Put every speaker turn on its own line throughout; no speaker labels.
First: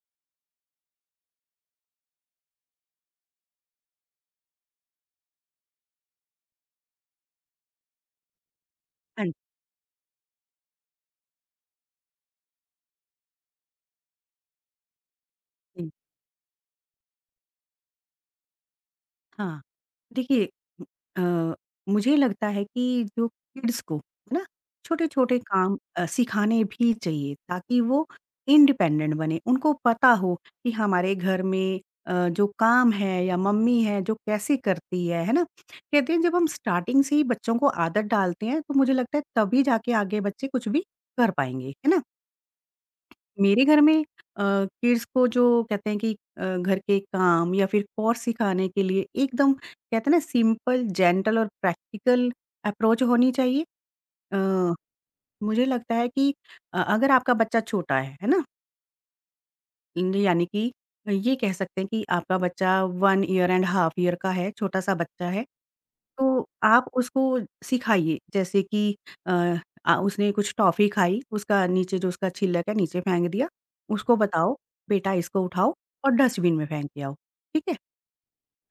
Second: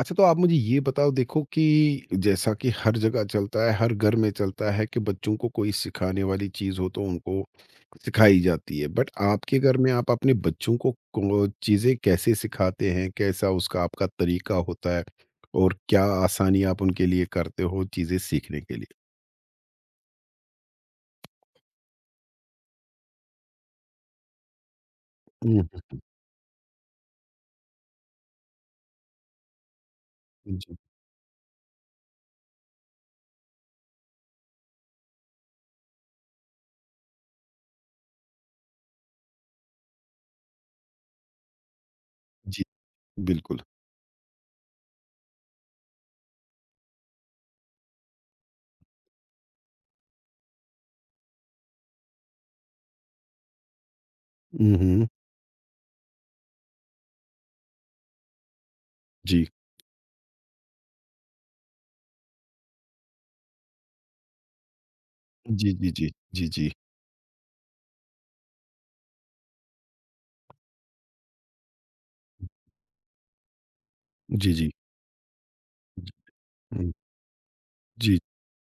अच्छा, तो आप मुझे ये बताओ, देखो कि जैसा कि हर जगह चलता है, हर घर में चलता है कि बच्चों को कोई सिखाने वाली चीज़ हो तो उनको सिखाई जाती है। बट
हाँ
आपके घर में आप अपने बच्चों को चीज़ें कैसे सिखाते हैं? कैसा उसका आपका तरीका होता है? और
जी,
क्या आसानी आप उनके लिए करते हो चीज़ें सीखने के लिए?
हाँ। देखिए अ, मुझे लगता है कि जो किड्स को, है ना, छोटे-छोटे
हुँ, हुँ,
काम
हुँ।
सिखाने भी चाहिए ताकि वो इंडिपेंडेंट बने। उनको पता हो कि
जी,
हमारे घर में जो काम है या मम्मी है जो कैसे करती है ना? कहते हैं जब हम स्टार्टिंग से ही बच्चों को आदत डालते हैं तो मुझे लगता है तभी जाके आगे बच्चे कुछ भी कर पाएँगे, है ना?
जी, बिल्कुल।
मेरे घर में अ, किड्स को जो कहते हैं कि घर के काम या फिर कोर्स सिखाने के लिए एकदम कहते हैं ना सिंपल, जेंटल और प्रैक्टिकल अप्रोच होनी चाहिए। अ,
हुँ, हुँ।
मुझे लगता है कि अगर आपका बच्चा छोटा है ना?
जी।
यानी कि ये कह सकते हैं कि आपका बच्चा 1 ईयर एंड हाफ ईयर का है, छोटा-सा बच्चा है।
जी, जी, जी।
तो
जी, जी।
आप उसको सिखाइए जैसे कि अ, उसने कुछ टॉफ़ी खाई, उसका नीचे जो उसका छिलक है नीचे फेंक दिया, उसको
जी,
बताओ
जी।
बेटा इसको उठाओ और डस्टबिन में फेंक
हुँ।
के आओ, ठीक है?
जी।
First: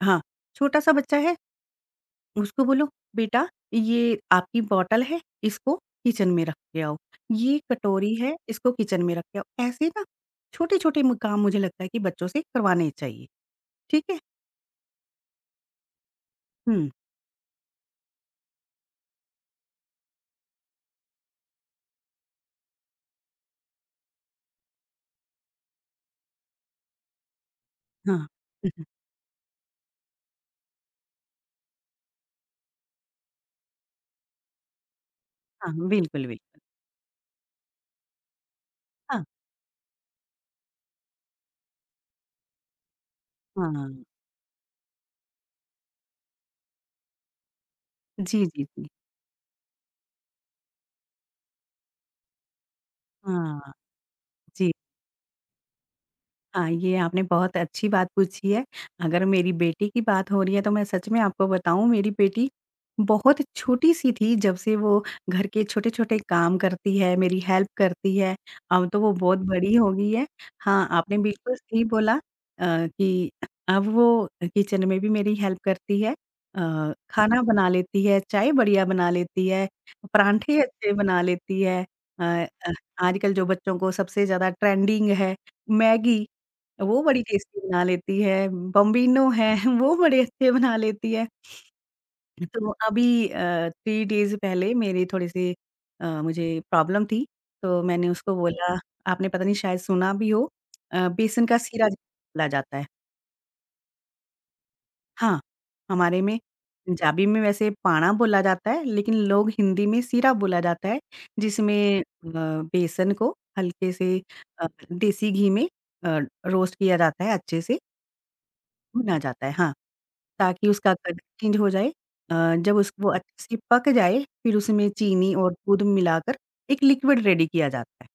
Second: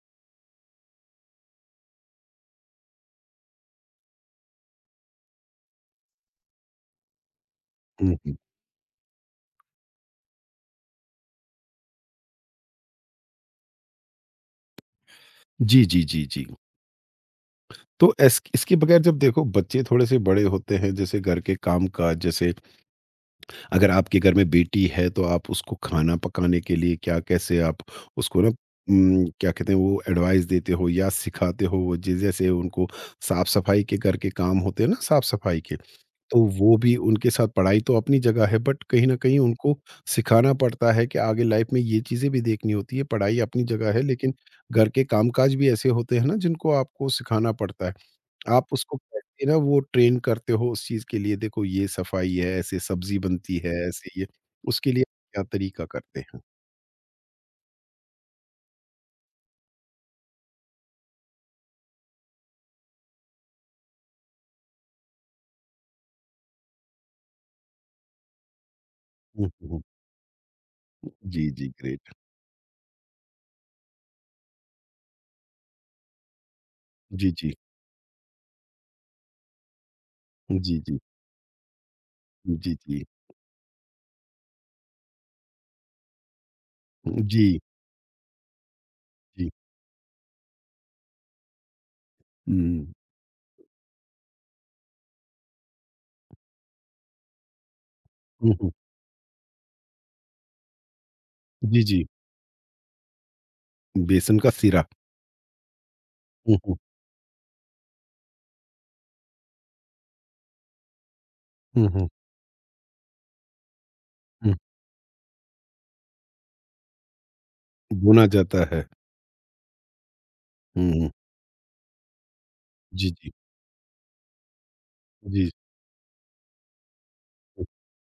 हाँ, छोटा-सा बच्चा है उसको बोलो बेटा ये आपकी बॉटल है, इसको किचन में रख के आओ, ये कटोरी
हुँ,
है
हुँ।
इसको किचन में रख के आओ। ऐसे ना छोटे-छोटे म काम मुझे लगता है कि बच्चों से करवाने चाहिए, ठीक है?
जी, जी, जी, जी।
हुँ,
तो एस इसके बगैर जब देखो बच्चे थोड़े-से बड़े होते हैं, जैसे घर के काम-काज, जैसे अगर आपके घर में बेटी है, तो आप उसको खाना पकाने के लिए क्या कैसे आप
हाँ।
उसको ना
हुँ, हुँ।
क्या कहते हैं वो एडवाइस देते हो या सिखाते हो, वो जिस जैसे उनको साफ-सफाई के घर के काम होते हैं ना साफ-सफाई
हाँ,
के,
बिल्कुल,
तो
बिल्कुल।
वो भी उनके साथ पढ़ाई तो अपनी जगह है, बट कहीं न
हाँ,
कहीं उनको सिखाना पड़ता है कि आगे लाइफ में ये चीज़ें भी देखनी होती है। पढ़ाई अपनी जगह है,
हाँ।
लेकिन घर के काम-काज भी ऐसे होते हैं ना जिनको आपको सिखाना पड़ता है।
जी, जी,
आप
जी।
उसको कैसे ना वो ट्रेन करते हो उस चीज़ के लिए, देखो ये सफाई है, ऐसे सब्ज़ी बनती
हाँ,
है, ऐसे ये
जी,
उसके लिए क्या तरीका करते हैं?
हाँ, ये आपने बहुत अच्छी बात पूछी है। अगर मेरी बेटी की बात हो रही है तो मैं सच में आपको बताऊँ मेरी बेटी बहुत छोटी-सी थी जब से वो घर के छोटे-छोटे काम करती है, मेरी हेल्प करती है। अब तो वो बहुत
हुँ,
बड़ी
हुँ,
हो गई है। हाँ, आपने
जी,
बिल्कुल
जी,
सही बोला
ग्रेट।
कि अब वो किचन में भी मेरी हेल्प करती है।
जी,
खाना
जी।
बना लेती है, चाय बढ़िया बना लेती है, परांठे
जी,
अच्छे
जी।
बना लेती है। अ अ,
जी, जी।
आजकल जो बच्चों को सबसे ज़्यादा ट्रेंडिंग है मैगी। वो बड़ी
जी,
टेस्टी बना लेती है, बॉम्बिनो
जी।
है वो बड़े अच्छे बना लेती है। तो
हुँ,
अभी 3 डेज़ पहले मेरे थोड़े-से मुझे प्रॉब्लम थी, तो मैंने उसको
हुँ, हुँ।
बोला आपने पता नहीं शायद सुना भी हो बेसन का
जी,
सीरा
जी।
बोला जाता है।
बेसन का सीरा।
हाँ, हमारे में
हुँ, हुँ,
पंजाबी में वैसे पाना बोला जाता है, लेकिन लोग हिंदी में सीरा बोला जाता है, जिसमें
हुँ,
अ,
हुँ,
बेसन को हल्के से
हुँ।
देसी घी में अ, रोस्ट किया जाता है अच्छे से
भुना जाता है।
भुना जाता है, हाँ। ताकि
हुँ,
उसका
हुँ।
कलर चेंज हो जाए। अ, जब उस वो
जी, जी।
अच्छे से पक जाए, फिर उसमें चीनी
जी।
और दूध मिलाकर एक लिक्विड रेडी किया जाता है।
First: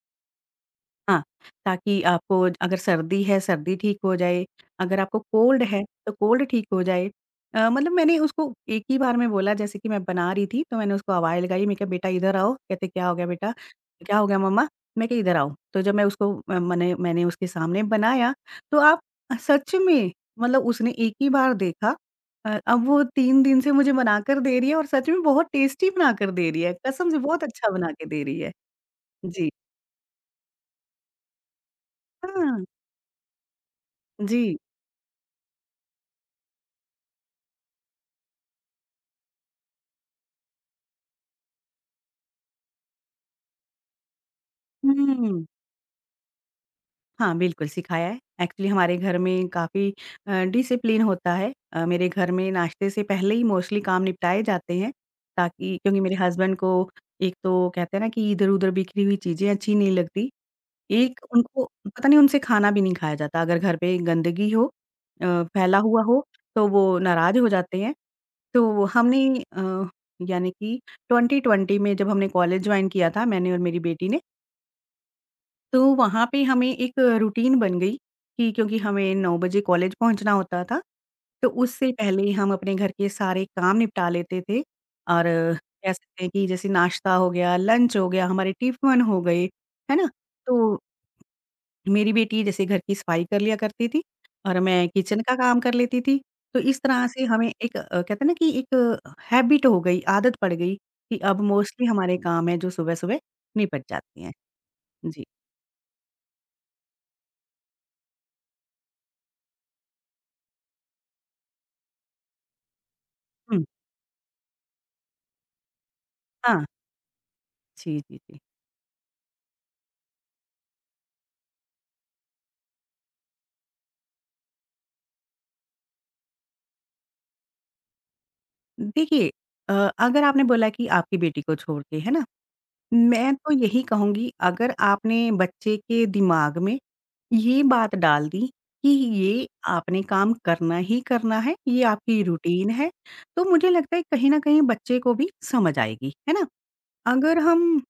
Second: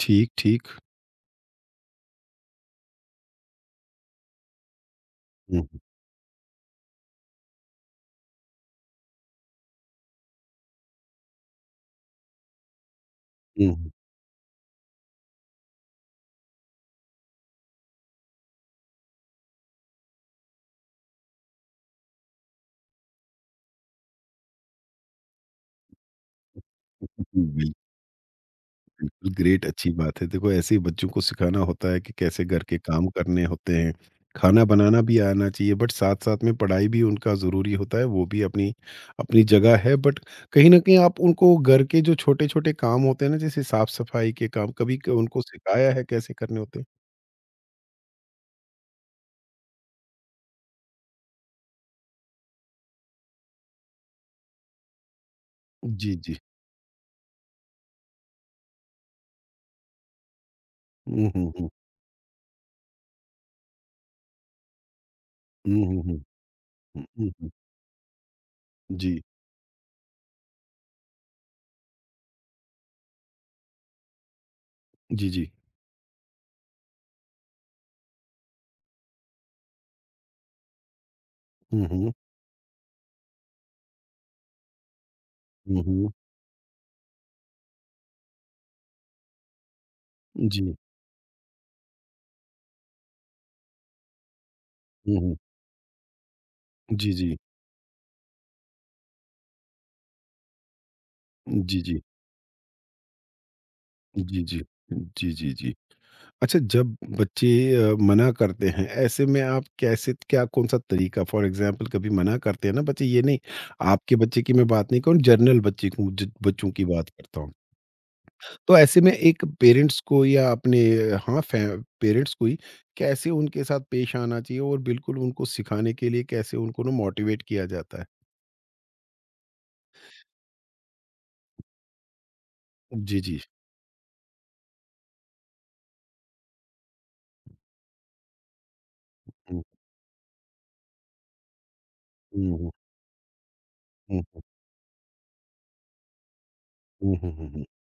ठीक, ठीक।
हाँ, ताकि आपको अगर सर्दी है, सर्दी ठीक हो जाए, अगर आपको कोल्ड
हुँ,
है, तो कोल्ड ठीक हो जाए। मतलब मैंने उसको एक ही बार में बोला जैसे कि मैं बना रही थी, तो मैंने उसको आवाज़ लगाई, मैंने कहा, "बेटा इधर आओ।" कहते, "क्या हो गया बेटा?
हुँ, हुँ, हुँ,
क्या हो गया मम्मा?" मैं कहा, "इधर आओ।" तो जब मैं उसको अ, मने मैंने उसके सामने बनाया, तो आप सच में मतलब उसने एक ही बार देखा अब वो 3 दिन से मुझे बना कर दे रही है और सच में बहुत टेस्टी बना कर दे रही है,
हुँ,
कसम से बहुत अच्छा
बिल्कुल।
बना के दे रही है।
बिल्कुल
जी।
ग्रेट, अच्छी बात है। देखो ऐसे ही बच्चों को सिखाना होता है कि कैसे घर
हाँ,
के काम करने होते हैं।
जी।
खाना बनाना भी आना चाहिए, बट साथ-साथ में पढ़ाई भी उनका ज़रूरी होता है, वो भी अपनी अपनी जगह है, बट कहीं न कहीं आप उनको घर के जो छोटे-छोटे काम होते हैं ना, जैसे साफ-सफाई के काम, कभी क उनको
हुँ।
सिखाया है कैसे करने होते हैं?
हाँ, बिल्कुल सिखाया है। एक्चुअली हमारे घर में काफ़ी डिसिप्लिन होता है। मेरे घर में नाश्ते से पहले ही मोस्टली काम निपटाए जाते हैं ताकि क्योंकि मेरे
जी, जी।
हस्बैंड को एक तो कहते हैं ना कि इधर-उधर बिखरी हुई चीज़ें अच्छी नहीं लगती। एक
हुँ, हुँ,
उनको
हुँ।
पता नहीं उनसे खाना भी नहीं खाया जाता। अगर घर पे गंदगी हो अ, फैला
हुँ,
हुआ
हुँ, हुँ।
हो तो वो
हुँ, हुँ,
नाराज़ हो
हुँ।
जाते हैं। तो
जी।
हमने अ, यानी कि 2020 में जब हमने कॉलेज जॉइन किया था मैंने और मेरी बेटी ने
जी, जी।
तो वहाँ पे हमें एक रूटीन बन गई कि क्योंकि हमें 9 बजे कॉलेज पहुँचना होता था, तो
हुँ,
उससे
हुँ।
पहले हम अपने घर के सारे काम निपटा लेते थे और
हुँ,
कह
हुँ।
सकते हैं कि जैसे नाश्ता हो गया, लंच हो गया, हमारे टिफ़िन हो गए, है ना? तो
जी।
मेरी बेटी जैसे घर की सफाई कर लिया करती थी और मैं
हुँ,
किचन का
हुँ।
काम कर लेती थी। तो इस तरह
जी,
से
जी।
हमें एक कहते हैं ना कि एक हैबिट हो गई, आदत पड़ गई कि अब
जी,
मोस्टली
जी।
हमारे काम हैं जो सुबह-सुबह निपट जाती हैं।
जी, जी।
जी।
जी, जी, जी। अच्छा, जब बच्चे मना करते हैं, ऐसे में आप कैसे, क्या, कौन सा तरीका, फॉर एग्जांपल कभी मना करते हैं ना बच्चे ये नहीं।
हुँ।
आपके बच्चे की मैं बात नहीं करूँ, जनरल बच्चे को
हाँ।
बच्चों की बात करता हूँ।
जी, जी, जी।
तो ऐसे में एक पेरेंट्स को या अपने हाँ, पेरेंट्स को ही कैसे उनके साथ पेश आना चाहिए और बिल्कुल उनको सिखाने के लिए कैसे उनको ना मोटिवेट किया जाता है?
देखिए अ, अगर आपने बोला कि आपकी बेटी को छोड़ के, है ना?
जी,
मैं
जी।
तो यही कहूँगी अगर आपने बच्चे के दिमाग में ये बात डाल दी कि ये
हम्म,
आपने काम करना ही करना है, ये आपकी
हम्म,
रूटीन
हम्म,
है, तो मुझे लगता है कहीं न
हम्म,
कहीं बच्चे को भी समझ आएगी, है ना?
हम्म,
अगर
हम्म, हम्म,
हम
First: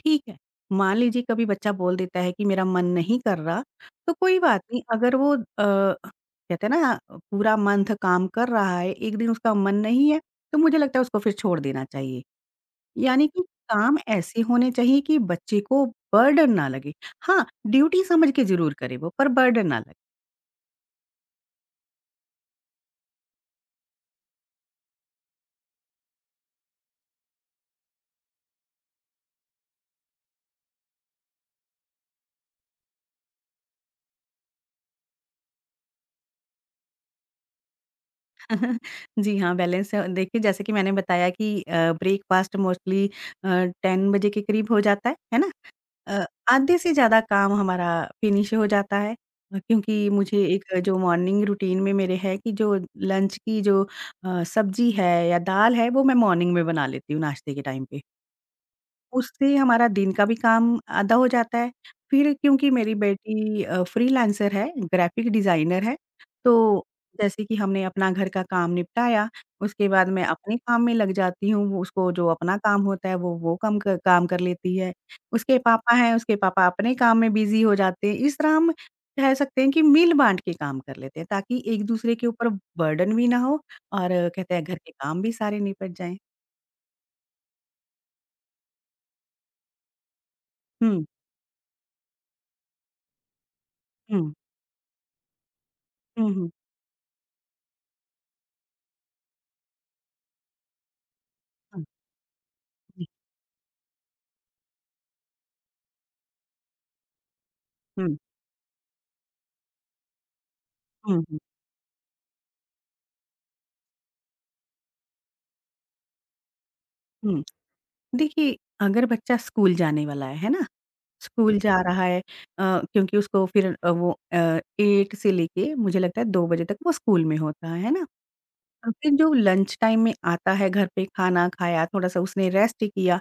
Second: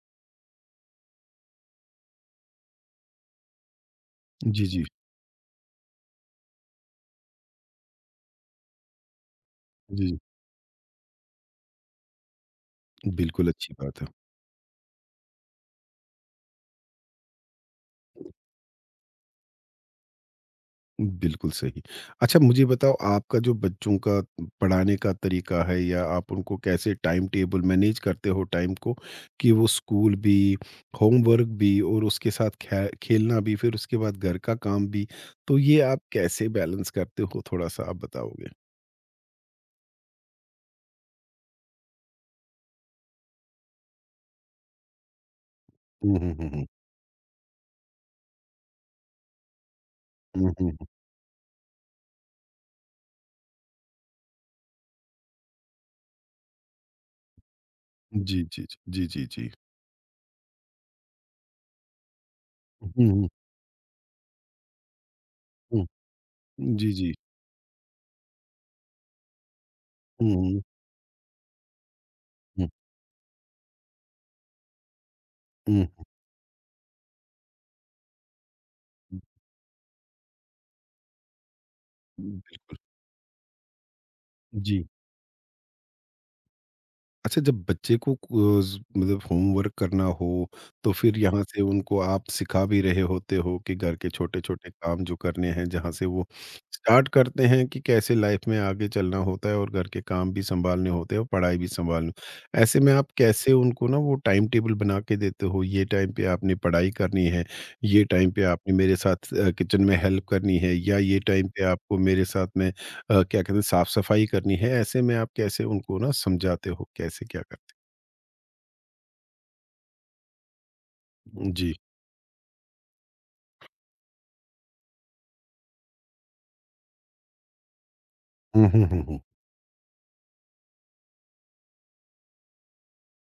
ठीक है। मान लीजिए कभी बच्चा बोल देता है कि मेरा मन नहीं कर रहा, तो कोई बात
जी,
नहीं
जी,
अगर वो कहते हैं ना पूरा मंथ काम कर रहा है, एक दिन उसका मन
जी।
नहीं
जी,
है, तो मुझे लगता है उसको फिर छोड़ देना चाहिए। यानी कि
बिल्कुल अच्छी
काम
बात है।
ऐसे होने चाहिए कि बच्चे को बर्डन ना लगे। हाँ, ड्यूटी समझ के ज़रूर करे वो पर बर्डन ना लगे।
बिल्कुल सही। अच्छा मुझे बताओ, आपका जो बच्चों का पढ़ाने का तरीका है या आप उनको कैसे टाइम टेबल मैनेज करते हो, टाइम को कि वो स्कूल भी, होमवर्क भी और उसके साथ खे खेलना भी, फिर उसके बाद घर का काम भी, तो ये आप कैसे बैलेंस करते हो, थोड़ा-सा आप बताओगे?
जी हाँ, बैलेंस देखिए जैसे कि मैंने बताया कि ब्रेकफ़ास्ट मोस्टली अ, 10 बजे के करीब हो जाता है ना?
हुँ,
अ,
हुँ, हुँ, हुँ।
आधे से ज़्यादा काम हमारा फिनिश हो जाता है क्योंकि मुझे
हुँ, हुँ,
एक
हुँ।
जो मॉर्निंग रूटीन में मेरे है कि जो लंच की जो सब्ज़ी है या दाल है, वो मैं मॉर्निंग में बना लेती हूँ नाश्ते के टाइम पे।
जी, जी, जी, जी, जी, जी।
उससे हमारा दिन का भी काम आधा हो जाता है। फिर क्योंकि
हुँ,
मेरी
हुँ,
बेटी फ्रीलांसर है, ग्राफ़िक डिज़ाइनर
हुँ।
है, तो
जी, जी।
जैसे कि हमने अपना घर का काम निपटाया, उसके बाद मैं
हुँ,
अपने
हुँ,
काम में लग जाती हूँ, वो उसको जो अपना
हुँ,
काम होता है वो कम क काम कर लेती है। उसके पापा
हुँ।
हैं, उसके पापा अपने काम में बिज़ी हो जाते हैं। इस तरह हम कह सकते हैं कि मिल-बाँट के काम कर लेते हैं ताकि एक-दूसरे के ऊपर
बिल्कुल।
बर्डन भी ना हो और कहते हैं घर
जी।
के काम भी सारे निपट जाएँ।
अच्छा जब बच्चे को ज़ मतलब होमवर्क करना हो, तो
हुँ,
फिर यहाँ से उनको आप सिखा भी रहे होते हो कि घर के
हुँ।
छोटे-छोटे काम जो करने हैं, जहाँ से वो
हुँ, हुँ।
स्टार्ट करते हैं कि कैसे लाइफ़ में आगे चलना होता है और घर के काम भी सँभालने होते हैं और पढ़ाई भी
हुँ,
सँभालनी। ऐसे में
हुँ,
आप कैसे उनको ना वो टाइम टेबल बना के देते हो, ये टाइम पे आपने पढ़ाई करनी है, ये
हुँ।
टाइम पे आपने मेरे साथ किचन में हेल्प करनी है, या
हुँ,
ये
हुँ,
टाइम पे आपको मेरे साथ में क्या कहते हैं, साफ सफाई करनी है, ऐसे में आप कैसे उनको ना समझाते हो? कैसे
हुँ।
क्या करते
देखिए, अगर बच्चा स्कूल जाने वाला है ना?
हो?
स्कूल
जी।
जा रहा है क्योंकि उसको फिर 8 से लेके मुझे लगता है 2 बजे तक वो स्कूल में होता है ना?
हुँ, हुँ,
और
हुँ,
फिर
हुँ।
जो लंच टाइम में आता है, घर पे खाना खाया, थोड़ा-सा उसने रेस्ट किया,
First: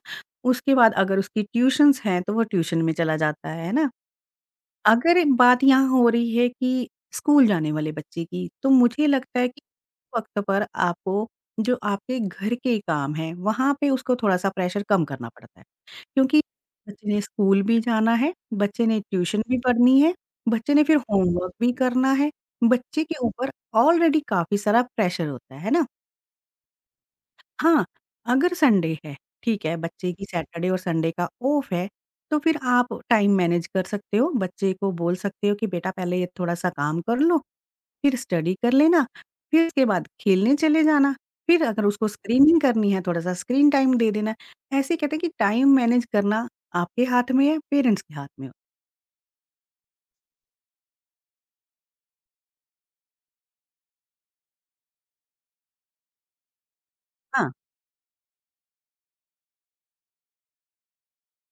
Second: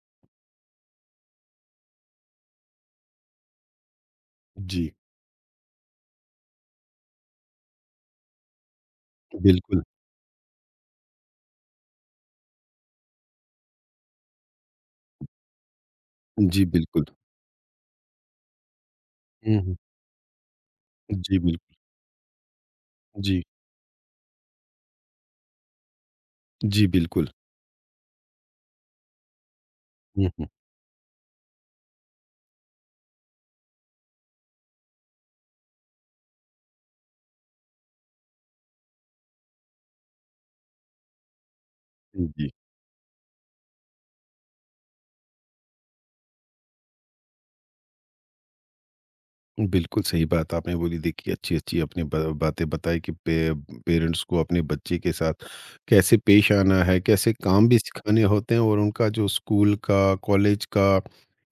उसके बाद अगर उसकी ट्यूशन्स हैं, तो वो ट्यूशन में चला जाता है ना?
जी,
अगर ये बात यहाँ हो रही है कि स्कूल जाने वाले बच्चे की, तो मुझे लगता है कि
बिल्कुल।
वक़्त पर आपको जो आपके घर के काम हैं, वहाँ पे उसको थोड़ा-सा प्रेशर कम करना पड़ता है। क्योंकि
जी, बिल्कुल।
बच्चे ने स्कूल भी जाना है, बच्चे ने ट्यूशन
हुँ,
भी
हुँ।
पढ़नी है, बच्चे ने फिर
जी,
होमवर्क भी
बिल्कुल।
करना है। बच्चे के
जी,
ऊपर ऑलरेडी काफ़ी सारा प्रेशर होता है ना?
जी, बिल्कुल।
हाँ, अगर संडे है, ठीक है, बच्चे की
हुँ, हुँ।
सैटरडे और संडे का ऑफ है, तो फिर आप टाइम मैनेज कर सकते हो। बच्चे को बोल सकते हो कि बेटा पहले ये थोड़ा-सा काम कर लो, फिर स्टडी कर लेना, फिर उसके बाद खेलने चले जाना, फिर अगर उसको
जी।
स्क्रीनिंग करनी है, थोड़ा-सा स्क्रीन टाइम दे देना। ऐसे कहते हैं कि टाइम मैनेज करना आपके हाथ में है, पेरेंट्स के हाथ में हो।
बिल्कुल सही बात आपने बोली। देखिए, अच्छी-अच्छी आपने ब बातें बताई कि पे पेरेंट्स को अपने बच्चे के साथ कैसे पेश आना है, कैसे
हाँ,
काम भी सिखाने होते हैं और उनका जो स्कूल का, कॉलेज का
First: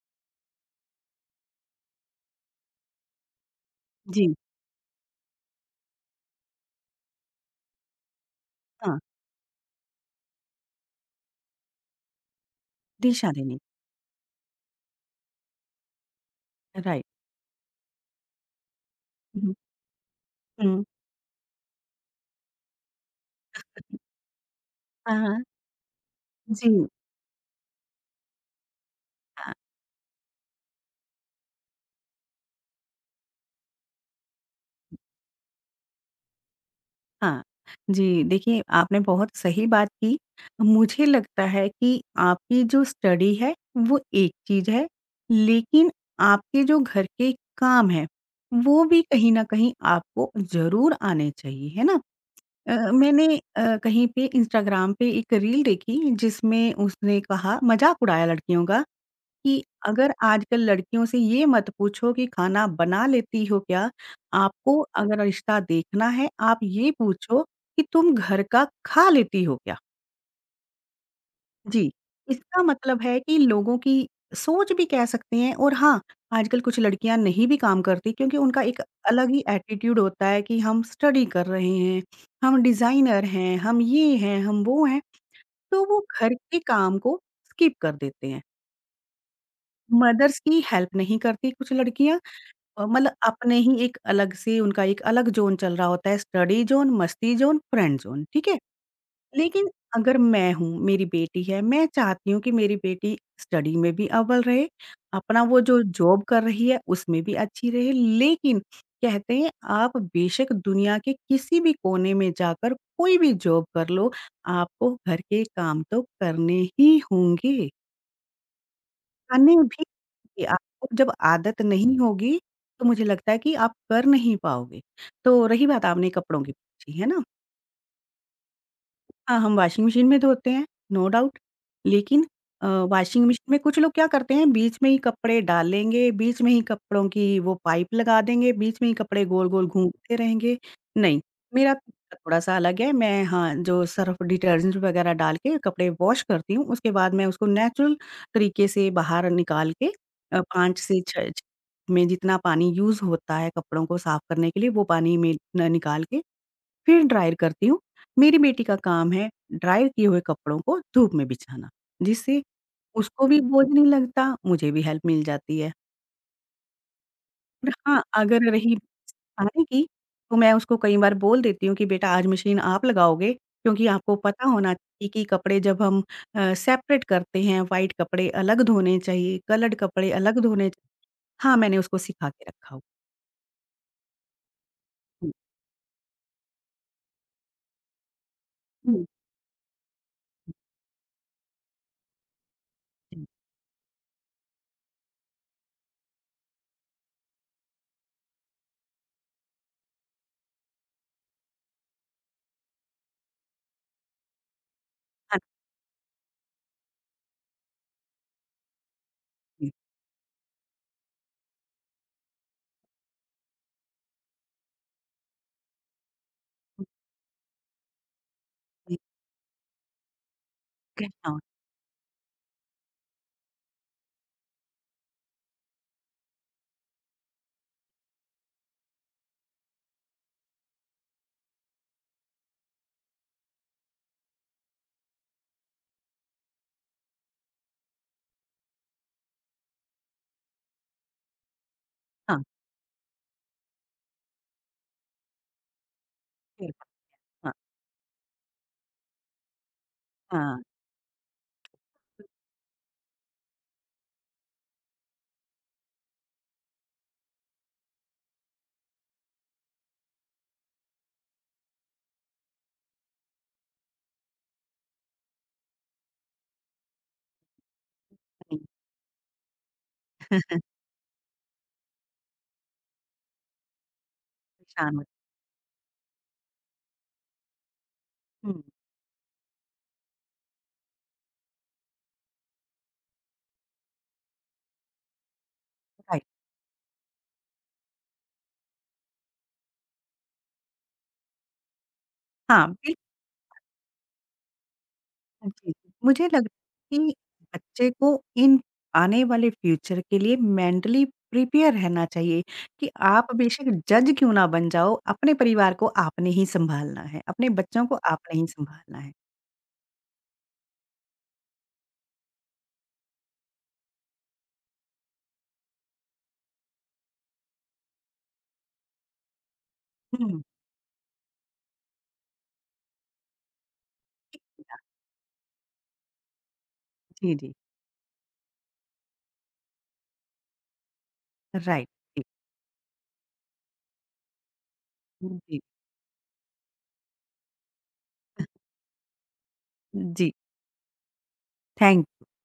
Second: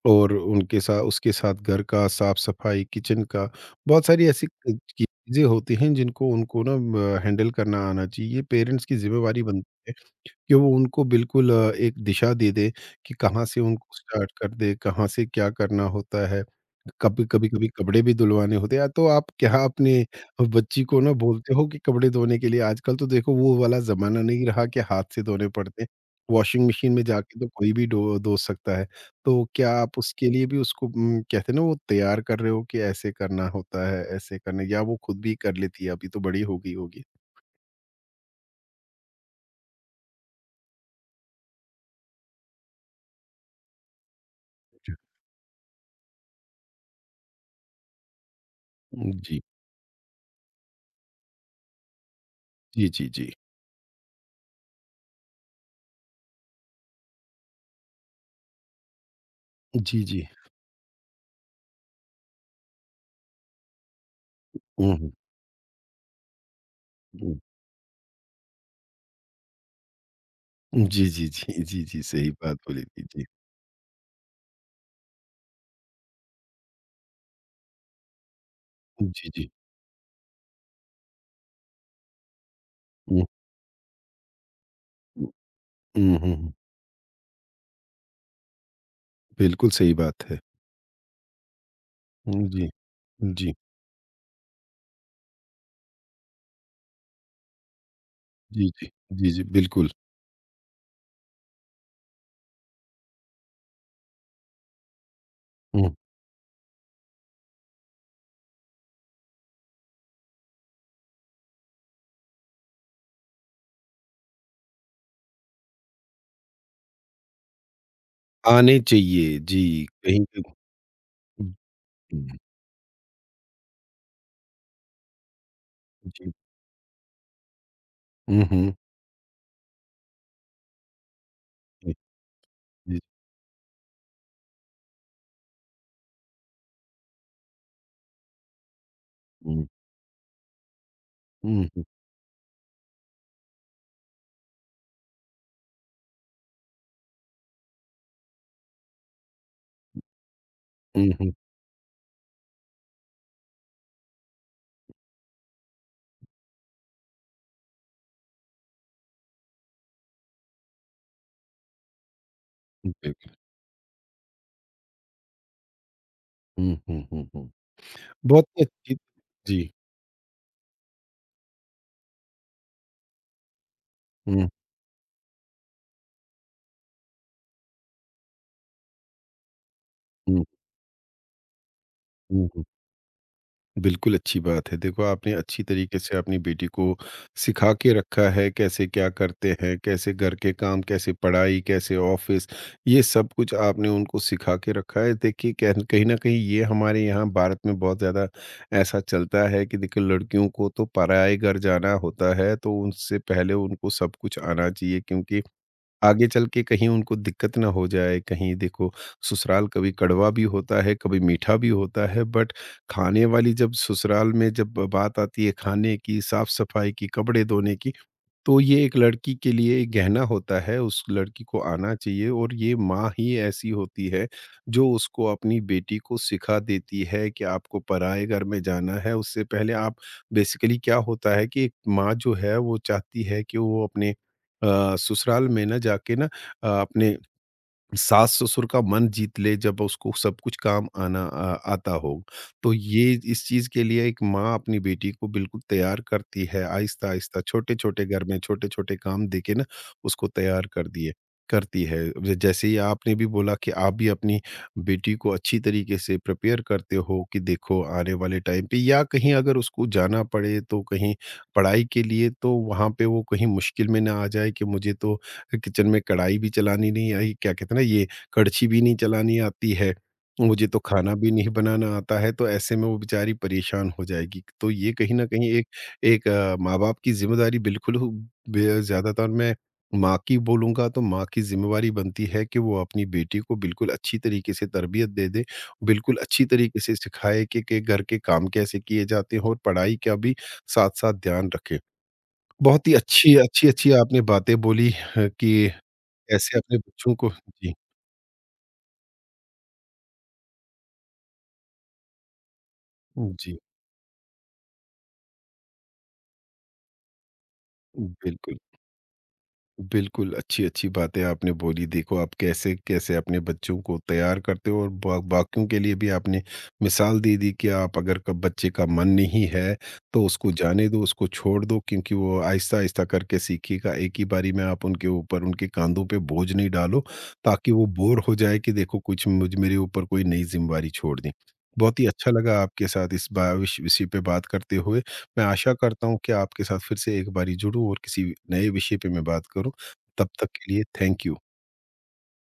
और उनके साथ उसके साथ घर का साफ-सफाई, किचन का, बहुत सारी
जी,
ऐसी चीज़ें होती हैं जिनको उनको ना हैंडल करना आना चाहिए। ये पेरेंट्स की
हाँ,
ज़िम्मेवारी बनती है कि वो उनको बिल्कुल एक दिशा दे दें, कि
दिशा
कहाँ
देनी।
से उनको स्टार्ट कर दें, कहाँ से क्या करना होता है।
राइट।
कभी कभी कभी कपड़े भी धुलवाने होते हैं, तो आप
हुँ, हुँ।
क्या अपने
हुँ।
बच्ची को ना बोलते हो कि कपड़े धोने के लिए? आजकल तो देखो वो वाला जमाना नहीं रहा कि हाथ
हाँ,
से
हाँ।
धोने पड़ते हैं,
जी।
वॉशिंग मशीन में जाके तो कोई भी धो धो सकता है। तो
हाँ।
क्या आप उसके लिए भी उसको कहते हैं ना वो तैयार कर रहे हो कि ऐसे करना होता है, ऐसे करने, या वो खुद भी कर लेती है, अभी तो बड़ी हो गई होगी।
हाँ, जी, देखिए आपने बहुत सही बात की। मुझे लगता है कि आपकी जो स्टडी है वो एक चीज़ है, लेकिन आपके जो घर के काम हैं, वो भी कहीं
जी,
न कहीं आपको ज़रूर आने चाहिए, है ना?
जी, जी, जी,
मैंने कहीं पे इंस्टाग्राम पे एक रील देखी जिसमें उसने कहा मज़ाक उड़ाया लड़कियों का कि
जी,
अगर
जी।
आजकल लड़कियों से ये मत पूछो कि खाना बना लेती हो क्या? आपको
हम्म, हम्म,
अगर रिश्ता देखना है, आप ये पूछो कि तुम घर का खा लेती हो क्या?
हम्म। जी, जी, जी, जी,
जी,
जी सही बात
इसका
बोली
मतलब
थी।
है
जी,
कि लोगों की सोच भी कह सकते हैं और हाँ, आजकल कुछ लड़कियाँ नहीं भी काम करती क्योंकि उनका एक अलग
जी,
ही
जी।
एटीट्यूड होता है कि हम स्टडी कर रहे हैं, हम
हम्म,
डिज़ाइनर हैं, हम ये हैं, हम वो हैं,
हम्म,
तो वो
हम्म,
घर
हम्म।
के काम को स्किप कर देते हैं।
बिल्कुल सही बात
मदर्स
है।
की हेल्प नहीं करती कुछ लड़कियाँ
हुँ, जी।
मतलब
जी।
अपने ही एक अलग से उनका एक अलग ज़ोन चल रहा होता है, स्टडी ज़ोन, मस्ती ज़ोन, फ्रेंड ज़ोन, ठीक है?
जी, जी। जी, जी,
लेकिन
बिल्कुल।
अगर मैं हूँ, मेरी बेटी है, मैं चाहती हूँ कि मेरी बेटी स्टडी में भी अव्वल रहे, अपना वो जो
हुँ।
जॉब कर रही है, उसमें भी अच्छी रहे। लेकिन कहते हैं, आप बेशक दुनिया के किसी भी कोने में जाकर कोई भी जॉब कर लो, आपको घर के काम तो करने ही होंगे।
आने चाहिए,
खाने भी
जी, कहीं पे।
कि आपको जब
हुँ,
आदत नहीं
हुँ,
होगी, तो मुझे लगता है कि आप कर नहीं पाओगे। तो रही बात आपने
जी।
कपड़ों की पूछी, है ना?
हुँ, हुँ।
हाँ, हम वॉशिंग मशीन में धोते हैं, नो डाउट।
जी,
लेकिन
जी।
वॉशिंग मशीन में कुछ लोग क्या करते हैं, बीच में ही कपड़े डालेंगे, बीच में ही कपड़ों की वो पाइप लगा देंगे, बीच में ही कपड़े
हुँ,
गोल-गोल घूमते रहेंगे। नहीं,
हुँ,
मेरा
हुँ।
तरीका थोड़ा-सा अलग है। मैं हाँ, जो सर्फ डिटर्जेंट वगैरह डाल के कपड़े वॉश करती हूँ, उसके बाद मैं उसको नेचुरल तरीके से बाहर निकाल के 5 से
हुँ,
6
हुँ,
छ में जितना पानी यूज़ होता है कपड़ों को साफ करने के लिए, वो पानी में न निकाल के फिर ड्रायर करती हूँ। मेरी बेटी का काम है ड्रायर किए हुए कपड़ों को धूप में बिछाना, जिससे
हुँ।
उसको
बिल्कुल।
भी बोझ नहीं लगता, मुझे भी हेल्प मिल जाती है।
हुँ, हुँ, हुँ, हुँ।
और हाँ,
बहुत
अगर
ही
रही
अच्छी।
खाने
जी।
की, तो मैं उसको कई बार बोल देती हूँ कि बेटा आज मशीन आप लगाओगे, क्योंकि आपको पता
हुँ,
होना चाहिए कि कपड़े जब हम सेपरेट करते हैं, व्हाइट कपड़े अलग धोने चाहिए, कलर्ड कपड़े अलग
हुँ,
धोने चा हाँ, मैंने उसको सिखा के
हुँ।
रखा हुआ
बिल्कुल, अच्छी बात है। देखो,
हुँ,
आपने अच्छी तरीके से अपनी बेटी को सिखा के रखा है, कैसे
हुँ, हुँ,
क्या करते हैं, कैसे घर के काम, कैसे पढ़ाई, कैसे ऑफ़िस, ये
हुँ,
सब कुछ आपने उनको सिखा के रखा है। देखिए, कह कहीं न कहीं ये हमारे यहाँ भारत में बहुत ज़्यादा ऐसा चलता है कि देखिए, लड़कियों को तो पराए घर जाना होता है, तो उनसे पहले उनको सब कुछ आना चाहिए,
हाँ
क्योंकि आगे चल के कहीं उनको दिक्कत ना हो जाए। कहीं देखो, ससुराल
जी।
कभी कड़वा भी होता है, कभी मीठा भी होता है, बट खाने वाली जब ससुराल में जब बात आती है, खाने की, साफ-सफाई की, कपड़े धोने की, तो ये एक लड़की के लिए एक गहना होता है, उस
हाँ, हाँ,
लड़की को आना चाहिए। और ये माँ ही ऐसी होती है, जो उसको अपनी बेटी को सिखा देती है कि आपको पराए घर में जाना है, उससे पहले आप बेसिकली क्या होता है कि एक माँ जो है, वो चाहती है कि वो अपने ससुराल में ना जाके ना अपने सास-ससुर का मन जीत ले, जब उसको सब कुछ काम आना आता हो।
हाँ,
तो ये इस चीज़ के लिए एक माँ अपनी बेटी को बिल्कुल तैयार करती है, आहिस्ता-आहिस्ता,
हाँ,
छोटे-छोटे घर में छोटे-छोटे काम देके ना उसको
हाँ।
तैयार कर दिए करती है। ज जैसे ही आपने भी बोला कि आप भी अपनी बेटी को अच्छी तरीके से प्रिपेयर करते हो कि देखो आने वाले टाइम पे, या कहीं अगर उसको जाना पड़े तो कहीं पढ़ाई के लिए, तो वहाँ पे वो कहीं मुश्किल में ना आ जाए कि मुझे तो किचन में कढ़ाई भी चलानी नहीं आई, क्या कहते हैं ना ये,
हाँ,
कड़छी भी नहीं चलानी आती है, मुझे तो खाना भी नहीं बनाना आता है, तो ऐसे में वो बेचारी परेशान हो जाएगी। तो ये
परेशान होते
कहीं न कहीं एक एक अ, माँ-बाप की ज़िम्मेदारी बिल्कुल हु
हुँ,
बे ज़्यादातर मैं माँ की बोलूँगा, तो माँ की ज़िम्मेवारी बनती है कि वो अपनी बेटी को बिल्कुल अच्छी तरीके से तरबियत दे दे, बिल्कुल
राइट।
अच्छी तरीके से सिखाए कि घर के काम कैसे किए जाते हैं और पढ़ाई का भी साथ-साथ ध्यान रखें।
हाँ,
बहुत ही
बिल्कुल,
अच्छी, अच्छी-अच्छी आपने बातें बोली कि
जी, जी। मुझे लग
कैसे अपने
कि
बच्चों को जी,
बच्चे को इन आने वाले फ्यूचर के लिए मेंटली प्रिपेयर रहना चाहिए कि आप
जी,
बेशक जज क्यों ना बन जाओ, अपने परिवार को आपने ही सँभालना है, अपने बच्चों को आपने ही
बिल्कुल,
सँभालना है।
बिल्कुल, अच्छी-अच्छी बातें आपने बोली। देखो, आप कैसे-कैसे अपने बच्चों को तैयार करते हो, और बा बाकियों के लिए भी आपने मिसाल दे दी कि आप अगर क बच्चे का मन नहीं है, तो
हुँ,
उसको जाने दो, उसको छोड़ दो, क्योंकि वो आहिस्ता-आहिस्ता करके सीखेगा। एक ही बारी में आप उनके ऊपर, उनके काँधों पे बोझ नहीं डालो,
जी, जी,
ताकि वो बोर हो जाए कि देखो कुछ मुझ मेरे ऊपर कोई नई ज़िम्मेवारी छोड़ दी।
राइट,
बहुत ही
जी,
अच्छा लगा आपके साथ इस बा विश विषय पे बात करते हुए। मैं
जी,
आशा करता हूँ कि आपके साथ फिर से एक बारी जुड़ूँ और किसी नए विषय पे मैं बात करूँ। तब
जी,
तक के लिए थैंक यू।
थैंक